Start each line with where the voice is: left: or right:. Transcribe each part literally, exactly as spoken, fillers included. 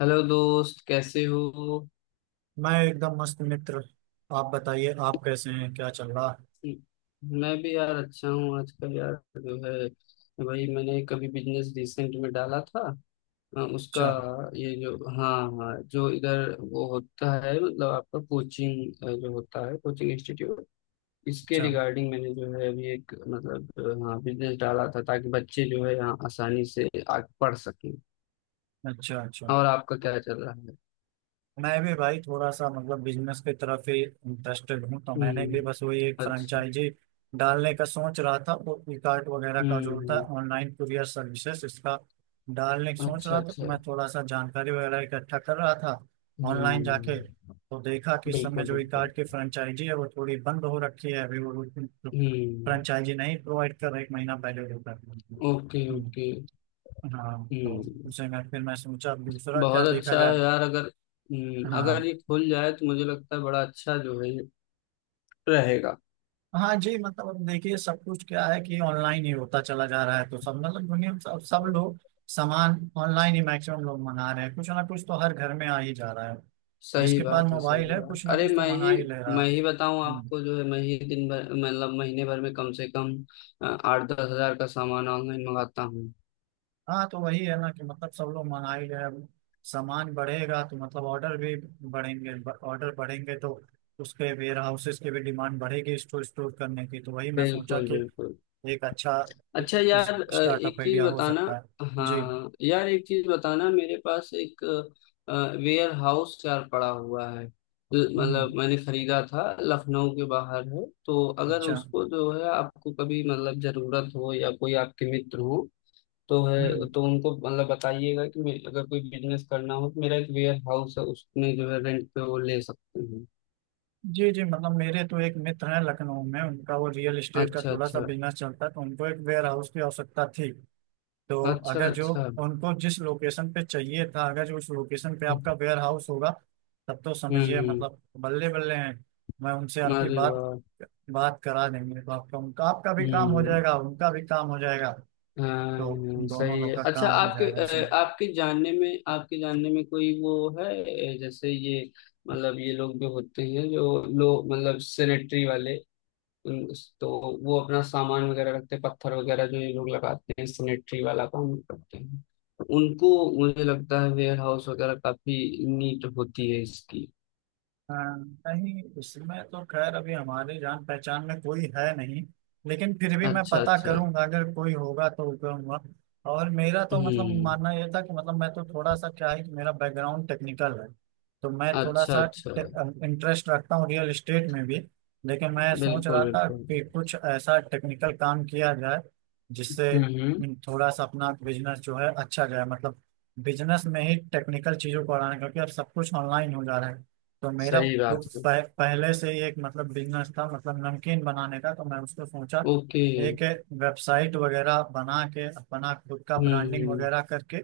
left: Hello दोस्त, कैसे हो।
right: मैं एकदम मस्त मित्र। आप बताइए आप कैसे हैं क्या चल रहा।
left: मैं भी यार अच्छा हूँ आजकल यार। जो है वही मैंने कभी बिजनेस रिसेंट में डाला था। अ, उसका
right: अच्छा
left: ये जो हाँ। हाँ, जो इधर वो होता है मतलब आपका कोचिंग, जो होता है कोचिंग इंस्टीट्यूट। इसके
right: अच्छा।
left: रिगार्डिंग मैंने जो है अभी एक मतलब अ, हाँ बिजनेस डाला था, ताकि बच्चे जो है यहाँ आसानी से आ पढ़ सकें।
right: अच्छा अच्छा।
left: और आपका क्या चल रहा है।
right: मैं भी भाई थोड़ा सा मतलब बिजनेस की तरफ ही इंटरेस्टेड हूँ, तो मैंने भी
left: हम्म।
right: बस वही एक
left: अच्छा।
right: फ्रेंचाइजी डालने का सोच रहा था। वो फ्लिपकार्ट वगैरह का जो होता
left: हम्म।
right: है ऑनलाइन कुरियर सर्विसेज, इसका डालने की सोच
left: अच्छा
right: रहा था, तो
left: अच्छा।
right: मैं थोड़ा सा जानकारी वगैरह इकट्ठा कर रहा था। ऑनलाइन जाके
left: हम्म।
right: तो देखा कि इस समय
left: बिल्कुल
right: जो
left: बिल्कुल।
right: इकार्ट की फ्रेंचाइजी है वो थोड़ी बंद हो रखी है, अभी वो
left: हम्म।
right: फ्रेंचाइजी नहीं प्रोवाइड कर रहा, एक महीना पहले वो कर रही थी।
left: ओके
right: हम्म।
left: ओके।
right: हाँ तो
left: हम्म।
right: उसे मैं फिर मैं सोचा अब दूसरा क्या
left: बहुत
right: देखा
left: अच्छा
right: जाए।
left: है यार अगर। हम्म, अगर
right: हाँ
left: ये खुल जाए तो मुझे लगता है बड़ा अच्छा जो है ये रहेगा।
right: हाँ जी, मतलब अब देखिए सब कुछ क्या है कि ऑनलाइन ही होता चला जा रहा है, तो सब मतलब दुनिया में सब सब लोग सामान ऑनलाइन ही मैक्सिमम लोग मंगा रहे हैं, कुछ ना कुछ तो हर घर में आ ही जा रहा है,
left: सही
right: जिसके पास
left: बात है,
right: मोबाइल
left: सही
right: है
left: बात।
right: कुछ ना
left: अरे
right: कुछ तो
left: मैं
right: मंगा
left: ही
right: ही ले रहा है।
left: मैं ही बताऊं
right: हम्म।
left: आपको, जो है मैं ही दिन भर मतलब महीने भर में कम से कम अ, आठ दस हजार का सामान ऑनलाइन मंगाता हूँ।
right: हाँ तो वही है ना कि मतलब सब लोग मंगा ही ले रहे हैं, सामान बढ़ेगा तो मतलब ऑर्डर भी बढ़ेंगे, ऑर्डर बढ़ेंगे तो उसके वेयर हाउसेस की भी डिमांड बढ़ेगी, स्टोर स्टोर करने की, तो वही मैं सोचा
left: बिल्कुल
right: कि
left: बिल्कुल।
right: एक अच्छा
left: अच्छा यार, अ,
right: स्टार्टअप
left: एक चीज
right: आइडिया हो
left: बताना।
right: सकता है
left: हाँ
right: जी।
left: हाँ। यार एक चीज बताना, मेरे पास एक वेयर हाउस यार पड़ा हुआ है। ल-
right: हम्म।
left: मतलब मैंने खरीदा था, लखनऊ के बाहर है, तो अगर
right: अच्छा।
left: उसको जो है आपको कभी मतलब जरूरत हो या कोई आपके मित्र हो तो
right: हम्म।
left: है, तो उनको मतलब बताइएगा कि मे- अगर कोई बिजनेस करना हो तो मेरा एक वेयर हाउस है, उसमें जो है रेंट पे वो ले सकते हैं।
right: जी जी, मतलब मेरे तो एक मित्र हैं लखनऊ में, उनका वो रियल एस्टेट का
left: अच्छा
right: थोड़ा सा
left: अच्छा।
right: बिजनेस चलता है, तो उनको एक वेयर हाउस की आवश्यकता थी। तो
left: अच्छा
right: अगर जो
left: अच्छा।
right: उनको जिस लोकेशन पे चाहिए था, अगर जो उस लोकेशन पे
left: हम्म
right: आपका वेयर हाउस होगा, तब तो समझिए
left: हम्म।
right: मतलब बल्ले बल्ले हैं। मैं उनसे आपकी
left: अरे
right: बात
left: वाह।
right: बात करा देंगे, तो आपका उनका, आपका भी काम हो
left: हम्म।
right: जाएगा उनका भी काम हो जाएगा, तो
left: हाँ,
right: दोनों
left: सही है।
right: लोग का
left: अच्छा,
right: काम हो
left: आपके
right: जाएगा ऐसे।
left: अ, आपके जानने में आपके जानने में कोई वो है। अ, जैसे ये मतलब ये लोग जो होते हैं, जो लोग मतलब सेनेटरी वाले। उन- तो वो अपना सामान वगैरह रखते हैं, पत्थर वगैरह जो ये लोग लगाते हैं, सेनेटरी वाला काम करते हैं उनको। मुझे लगता है वेयर हाउस वगैरह काफी नीट होती है इसकी।
right: हाँ। नहीं, इसमें तो खैर अभी हमारे जान पहचान में कोई है नहीं, लेकिन फिर भी मैं
left: अच्छा
right: पता
left: अच्छा।
right: करूंगा, अगर कोई होगा तो करूंगा। और मेरा तो मतलब
left: हम्म।
right: मानना यह था कि मतलब मैं तो थोड़ा सा क्या है कि मेरा बैकग्राउंड टेक्निकल है, तो मैं थोड़ा
left: अच्छा
right: सा
left: अच्छा।
right: इंटरेस्ट रखता हूँ रियल इस्टेट में भी। लेकिन मैं सोच
left: बिल्कुल
right: रहा था
left: बिल्कुल।
right: कि कुछ ऐसा टेक्निकल काम किया जाए जिससे
left: हम्म हम्म।
right: थोड़ा सा अपना बिजनेस जो है अच्छा जाए, मतलब बिजनेस में ही टेक्निकल चीजों को बढ़ाना, क्योंकि अब सब कुछ ऑनलाइन हो जा रहा है। तो मेरा
left: सही
right: पु-
left: बात है।
right: पह, पहले से ही एक मतलब बिजनेस था, मतलब नमकीन बनाने का, तो मैं उसको सोचा
left: ओके।
right: एक वेबसाइट वगैरह बना के अपना खुद का
left: हम्म
right: ब्रांडिंग
left: हम्म।
right: वगैरह करके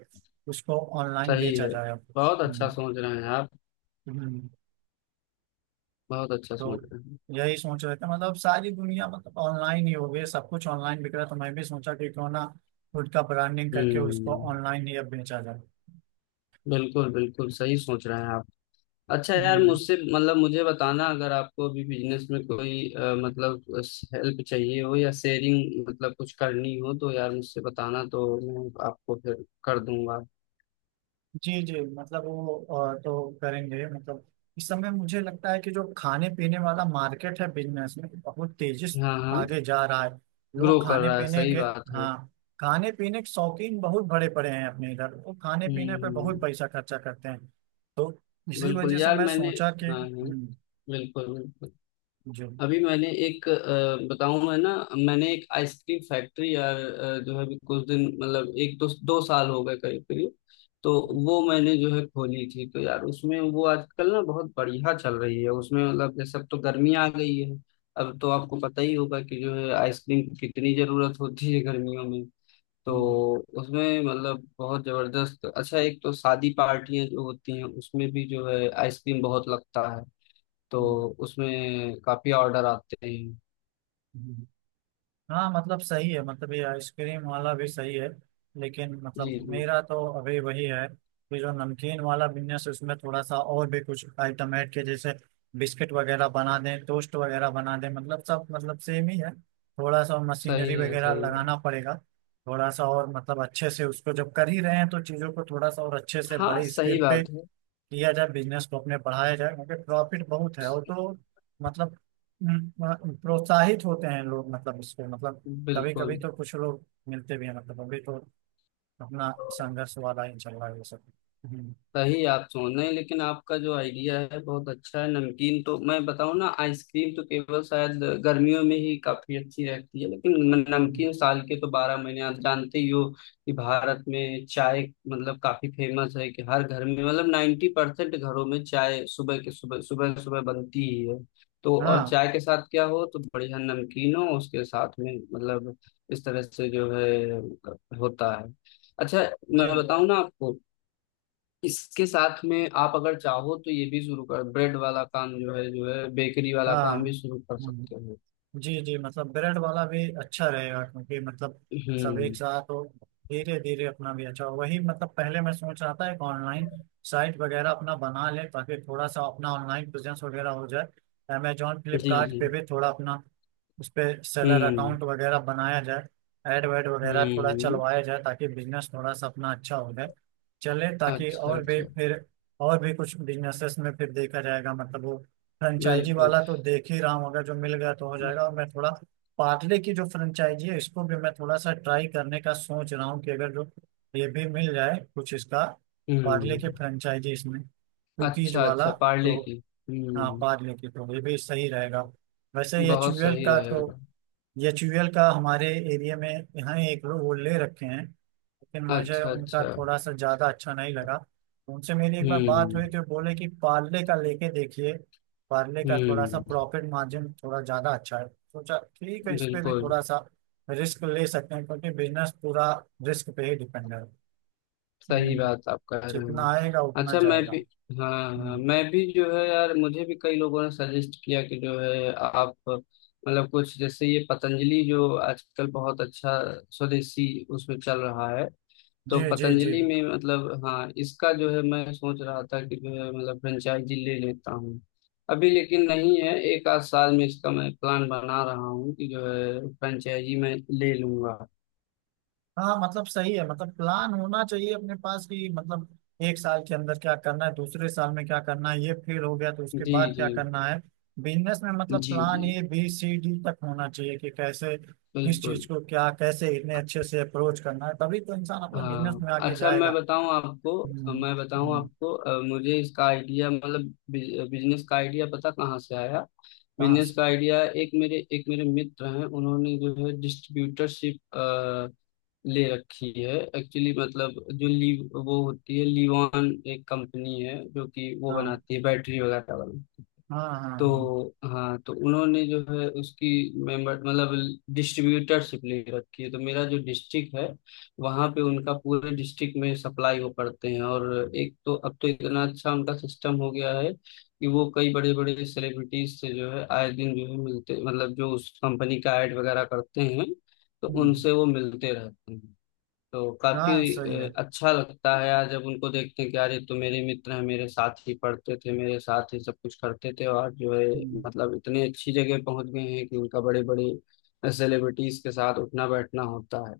right: उसको ऑनलाइन
left: सही
right: बेचा
left: है।
right: जाए अब।
left: बहुत अच्छा
right: हम्म।
left: सोच रहे हैं आप।
right: हम्म।
left: बहुत अच्छा
right: तो
left: सोच रहे हैं।
right: यही सोच रहे थे, मतलब सारी दुनिया मतलब ऑनलाइन ही हो गई, सब कुछ ऑनलाइन बिक रहा है, तो मैं भी सोचा कि क्यों ना खुद का ब्रांडिंग करके उसको
left: हम्म।
right: ऑनलाइन ही अब बेचा जाए।
left: बिल्कुल बिल्कुल, सही सोच रहे हैं आप। अच्छा यार,
right: हम्म।
left: मुझसे मतलब मुझे बताना, अगर आपको अभी बिजनेस में कोई अ, मतलब हेल्प चाहिए हो या शेयरिंग मतलब कुछ करनी हो तो यार मुझसे बताना, तो मैं आपको फिर कर दूंगा।
right: जी जी, मतलब वो अ, तो करेंगे, मतलब इस समय मुझे लगता है कि जो खाने पीने वाला मार्केट है बिजनेस में बहुत तेजी से
left: हाँ हाँ।
right: आगे जा रहा है,
left: ग्रो
right: लोग
left: कर
right: खाने
left: रहा है,
right: पीने
left: सही
right: के।
left: बात है।
right: हाँ, खाने पीने के शौकीन बहुत बड़े पड़े हैं अपने इधर, वो खाने पीने पे
left: हम्म।
right: बहुत पैसा खर्चा करते हैं, तो इसी
left: बिल्कुल
right: वजह से
left: यार,
right: मैं
left: मैंने।
right: सोचा कि।
left: हाँ हाँ।
right: हम्म।
left: बिल्कुल बिल्कुल।
right: जी। हम्म।
left: अभी मैंने एक अ, बताऊं मैं ना। मैंने एक आइसक्रीम फैक्ट्री यार, अ, जो है अभी कुछ दिन मतलब एक दो दो साल हो गए करीब करीब। तो वो मैंने जो है खोली थी, तो यार उसमें वो आजकल ना बहुत बढ़िया चल रही है। उसमें मतलब जैसे अब तो गर्मी आ गई है, अब तो आपको पता ही होगा कि जो है आइसक्रीम की कितनी जरूरत होती है गर्मियों में।
right: हम्म।
left: तो उसमें मतलब बहुत जबरदस्त अच्छा। एक तो शादी पार्टियां जो होती हैं, उसमें भी जो है आइसक्रीम बहुत लगता है। तो
right: हम्म।
left: उसमें काफी ऑर्डर आते हैं।
right: हम्म। हाँ मतलब सही है, मतलब ये आइसक्रीम वाला भी सही है, लेकिन मतलब
left: जी जी।
right: मेरा तो अभी वही है कि जो नमकीन वाला बिजनेस, उसमें थोड़ा सा और भी कुछ आइटम ऐड के, जैसे बिस्किट वगैरह बना दें, टोस्ट वगैरह बना दें, मतलब सब मतलब सेम ही है। थोड़ा सा मशीनरी
left: सही है
right: वगैरह
left: सही है।
right: लगाना पड़ेगा, थोड़ा सा और मतलब अच्छे से उसको जब कर ही रहे हैं, तो चीज़ों को थोड़ा सा और अच्छे से
left: हाँ
right: बड़े
left: सही
right: स्केल पे
left: बात है।
right: किया जाए, बिजनेस को अपने बढ़ाया जाए, क्योंकि प्रॉफिट बहुत है। और तो मतलब हम्म, प्रोत्साहित होते हैं लोग, मतलब इसको मतलब कभी
left: बिल्कुल।
right: कभी तो कुछ लोग मिलते भी हैं, मतलब अभी तो अपना संघर्ष वाला ही चल रहा है ये सब। हम्म।
left: सही आप सोच रहे हैं, लेकिन आपका जो आइडिया है बहुत अच्छा है नमकीन। तो मैं बताऊं ना, आइसक्रीम तो केवल शायद गर्मियों में ही काफी अच्छी रहती है, लेकिन न-
right: हम्म।
left: नमकीन साल के तो बारह महीने आप जानते ही हो कि भारत में चाय मतलब काफी फेमस है। कि हर घर में मतलब नाइन्टी परसेंट घरों में चाय सुबह के सुबह सुबह सुबह बनती ही है। तो और
right: हाँ
left: चाय के साथ क्या हो तो बढ़िया नमकीन हो उसके साथ में मतलब। इस तरह से जो है होता है। अच्छा मैं
right: जी।
left: बताऊं ना आपको, इसके साथ में आप अगर चाहो तो ये भी शुरू कर, ब्रेड वाला काम जो है जो है बेकरी वाला
right: हाँ।
left: काम भी शुरू कर
right: हम्म।
left: सकते हो।
right: जी जी, मतलब ब्रेड वाला भी अच्छा रहेगा, क्योंकि मतलब सब एक
left: हम्म।
right: साथ हो, धीरे धीरे अपना भी अच्छा हो, वही मतलब पहले मैं सोच रहा था एक ऑनलाइन साइट वगैरह अपना बना ले, ताकि थोड़ा सा अपना ऑनलाइन बिजनेस वगैरह हो जाए। अमेजोन
left: जी
right: फ्लिपकार्ट
left: जी।
right: पे भी थोड़ा अपना उस पर सेलर
left: हम्म
right: अकाउंट वगैरह बनाया जाए, ऐड वैड वगैरह थोड़ा
left: हम्म।
right: चलवाया जाए, ताकि बिजनेस थोड़ा सा अपना अच्छा हो जाए चले, ताकि
left: अच्छा
right: और भी
left: अच्छा।
right: फिर और भी कुछ बिजनेसेस में फिर देखा जाएगा। मतलब वो फ्रेंचाइजी
left: बिल्कुल।
right: वाला तो देख ही रहा हूँ, अगर जो मिल गया तो हो जाएगा, और मैं थोड़ा पार्ले की जो फ्रेंचाइजी है, इसको भी मैं थोड़ा सा ट्राई करने का सोच रहा हूँ, कि अगर जो ये भी मिल जाए कुछ इसका। पार्ले
left: हम्म।
right: की फ्रेंचाइजी, इसमें कुकीज
left: अच्छा
right: वाला,
left: अच्छा पार्ले
right: तो
left: की।
right: हाँ
left: हम्म।
right: पार्ले की तो ये भी सही रहेगा। वैसे ही
left: बहुत
right: एच यू एल
left: सही
right: का तो
left: रहेगा।
right: एच यू एल का हमारे एरिया में यहाँ एक लोग वो ले रखे हैं, लेकिन मुझे
left: अच्छा
right: उनका
left: अच्छा।
right: थोड़ा सा ज़्यादा अच्छा नहीं लगा, उनसे मेरी एक बार बात
left: हम्म
right: हुई तो बोले कि पार्ले का लेके देखिए। पार्ले का थोड़ा सा
left: हम्म।
right: प्रॉफिट मार्जिन थोड़ा ज़्यादा अच्छा है, सोचा ठीक है, इस पे भी
left: बिल्कुल।
right: थोड़ा सा रिस्क ले सकते हैं, क्योंकि बिजनेस पूरा रिस्क पे ही डिपेंड है।
left: सही
right: हम्म,
left: बात आप कह रहे
right: जितना
left: हैं।
right: आएगा उतना
left: अच्छा मैं
right: जाएगा।
left: भी। हाँ हाँ,
right: हम्म।
left: मैं भी जो है यार, मुझे भी कई लोगों ने सजेस्ट किया कि जो है आप मतलब कुछ जैसे ये पतंजलि जो आजकल बहुत अच्छा स्वदेशी उसमें चल रहा है।
right: जी
left: तो
right: जी जी।
left: पतंजलि में मतलब हाँ इसका जो है मैं सोच रहा था कि जो है मतलब फ्रेंचाइजी ले लेता हूँ अभी, लेकिन नहीं है, एक आध साल में इसका मैं प्लान बना रहा हूँ कि जो है फ्रेंचाइजी मैं ले लूंगा।
right: हाँ मतलब सही है, मतलब प्लान होना चाहिए अपने पास, कि मतलब एक साल के अंदर क्या करना है, दूसरे साल में क्या करना है, ये फेल हो गया तो उसके
left: जी
right: बाद क्या
left: जी।
right: करना है। बिजनेस में मतलब
left: जी
right: प्लान
left: जी।
right: ए बी सी डी तक होना चाहिए, कि कैसे किस
left: बिल्कुल।
right: चीज को क्या कैसे इतने अच्छे से अप्रोच करना है, तभी तो इंसान अपना बिजनेस
left: हाँ,
right: में आगे
left: अच्छा मैं
right: जाएगा।
left: बताऊं आपको
right: हम्म।
left: मैं बताऊं
right: हम्म।
left: आपको अ, मुझे इसका आइडिया मतलब बिजनेस का आइडिया पता कहाँ से आया।
right: हाँ।
left: बिजनेस का आइडिया, एक मेरे एक मेरे मित्र हैं, उन्होंने जो है डिस्ट्रीब्यूटरशिप ले रखी है एक्चुअली। मतलब जो ली वो होती है लीवान, एक कंपनी है जो कि वो
right: हाँ।
left: बनाती है बैटरी वगैरह वाली।
right: हाँ। हाँ।
left: तो
right: हाँ।
left: हाँ, तो उन्होंने जो है उसकी मेंबर मतलब डिस्ट्रीब्यूटरशिप ले रखी है। तो मेरा जो डिस्ट्रिक्ट है, वहाँ पे उनका पूरे डिस्ट्रिक्ट में सप्लाई वो करते हैं। और एक तो अब तो इतना अच्छा उनका सिस्टम हो गया है कि वो कई बड़े बड़े सेलिब्रिटीज से जो है आए दिन जो है मिलते, मतलब जो उस कंपनी का एड वगैरह करते हैं, तो
right: हम्म।
left: उनसे वो मिलते रहते हैं। तो काफी
right: हाँ सही है।
left: अ, अच्छा लगता है यार, जब उनको देखते हैं कि यार ये तो मेरे मित्र हैं, मेरे साथ ही पढ़ते थे, मेरे साथ ही सब कुछ करते थे, और जो है
right: हम्म।
left: मतलब इतनी अच्छी जगह पहुंच गए हैं कि उनका बड़े बड़े सेलिब्रिटीज के साथ उठना बैठना होता है।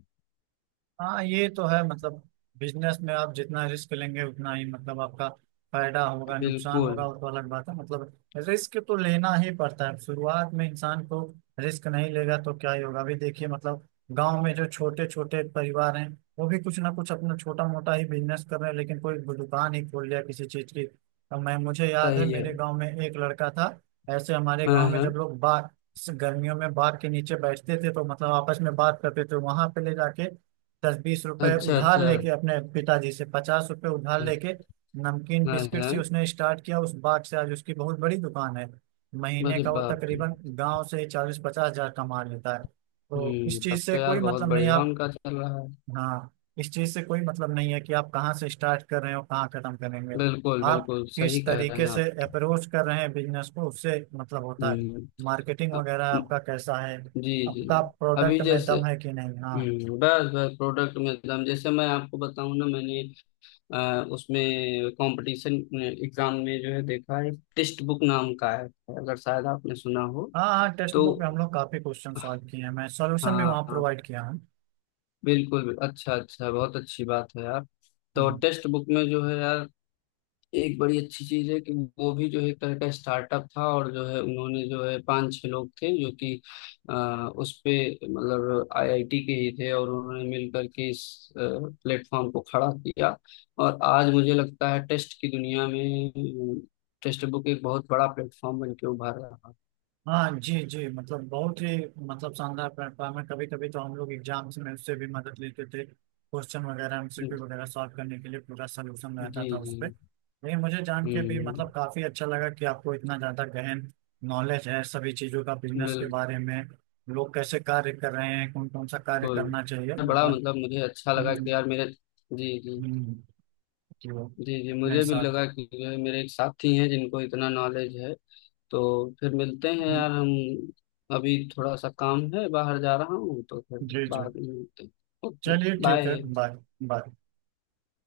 right: हाँ ये तो है, मतलब बिजनेस में आप जितना रिस्क लेंगे उतना ही मतलब आपका फायदा होगा नुकसान होगा
left: बिल्कुल।
right: वो तो अलग बात है, मतलब रिस्क तो लेना ही पड़ता है शुरुआत में इंसान को, रिस्क नहीं लेगा तो क्या ही होगा। अभी देखिए मतलब गांव में जो छोटे छोटे परिवार हैं, वो भी कुछ ना कुछ अपना छोटा मोटा ही बिजनेस कर रहे हैं, लेकिन कोई दुकान ही खोल लिया किसी चीज की। अब मैं, मुझे याद है
left: सही है।
right: मेरे गाँव में एक लड़का था, ऐसे हमारे
left: हाँ
right: गाँव में
left: हाँ।
right: जब लोग बाग गर्मियों में बाग के नीचे बैठते थे, तो मतलब आपस में बात करते थे, वहां पे ले जाके दस बीस रुपए
left: अच्छा
right: उधार
left: अच्छा।
right: लेके, अपने पिताजी से पचास रुपए उधार लेके, नमकीन
left: हाँ
right: बिस्किट
left: हाँ।
right: से उसने स्टार्ट किया, उस बाट से आज उसकी बहुत बड़ी दुकान है। महीने
left: अरे
right: का वो
left: बाप रे।
right: तकरीबन गांव से चालीस पचास हजार कमा लेता है, तो इस
left: हम्म, तब
right: चीज से
left: तो
right: कोई
left: यार बहुत
right: मतलब नहीं
left: बढ़िया
right: आप।
left: उनका चल रहा है।
right: हाँ। इस चीज से कोई मतलब नहीं है कि आप कहाँ से स्टार्ट कर रहे हो कहाँ खत्म करेंगे,
left: बिल्कुल
right: आप
left: बिल्कुल,
right: किस
left: सही कह रहे
right: तरीके
left: हैं
right: से
left: आप।
right: अप्रोच कर रहे हैं बिजनेस को उससे मतलब होता है।
left: हम्म।
right: मार्केटिंग
left: अ-
right: वगैरह आपका कैसा है,
left: जी जी।
right: आपका प्रोडक्ट
left: अभी
right: में
left: जैसे।
right: दम है कि नहीं। हाँ।
left: हम्म, बस बस प्रोडक्ट में दम, जैसे मैं आपको बताऊं ना, मैंने अ, उसमें कंपटीशन एग्जाम में जो है देखा है, टेक्स्ट बुक नाम का है, अगर शायद आपने सुना हो
right: हाँ हाँ। टेक्स्ट
left: तो।
right: बुक में हम लोग काफी क्वेश्चन
left: हाँ
right: सॉल्व किए हैं, मैं सॉल्यूशन भी वहाँ
left: हाँ,
right: प्रोवाइड किया हूँ।
left: बिल्कुल। अच्छा अच्छा, बहुत अच्छी बात है यार। तो
right: हम्म।
left: टेक्स्ट बुक में जो है यार एक बड़ी अच्छी चीज है कि वो भी जो है एक तरह का स्टार्टअप था, और जो है उन्होंने जो है पांच छह लोग थे जो कि आ, उस पे मतलब आई आई टी के ही थे, और उन्होंने मिलकर के इस प्लेटफॉर्म को खड़ा किया। और आज मुझे लगता है टेस्ट की दुनिया में टेस्ट बुक एक बहुत बड़ा प्लेटफॉर्म बन के उभर रहा
right: हाँ जी जी, मतलब बहुत ही मतलब शानदार प्लेटफॉर्म है, कभी कभी तो हम लोग एग्जाम्स में उससे भी मदद लेते थे, क्वेश्चन वगैरह
left: है।
right: एम सी क्यू वगैरह सॉल्व करने के लिए पूरा सोल्यूशन रहता
left: जी
right: था उस
left: जी।
right: पर। लेकिन मुझे जान के भी
left: हम्म।
right: मतलब काफी अच्छा लगा कि आपको इतना ज्यादा गहन नॉलेज है सभी चीजों का बिजनेस के
left: बिल्कुल।
right: बारे में, लोग कैसे कार्य कर रहे हैं, कौन कौन सा कार्य करना चाहिए
left: बड़ा
right: मतलब।
left: मतलब मुझे अच्छा लगा कि
right: हम्म।
left: यार मेरे। जी जी।
right: हम्म। कि वो
left: जी जी,
right: अपने
left: मुझे भी
right: साथ।
left: लगा कि जो है मेरे एक साथी हैं जिनको इतना नॉलेज है। तो फिर मिलते हैं
right: हम्म।
left: यार हम, अभी थोड़ा सा काम है, बाहर जा रहा हूँ, तो फिर
right: जी जी।
left: बाद में मिलते हैं। ओके
right: चलिए ठीक है,
left: बाय।
right: बाय। बाय।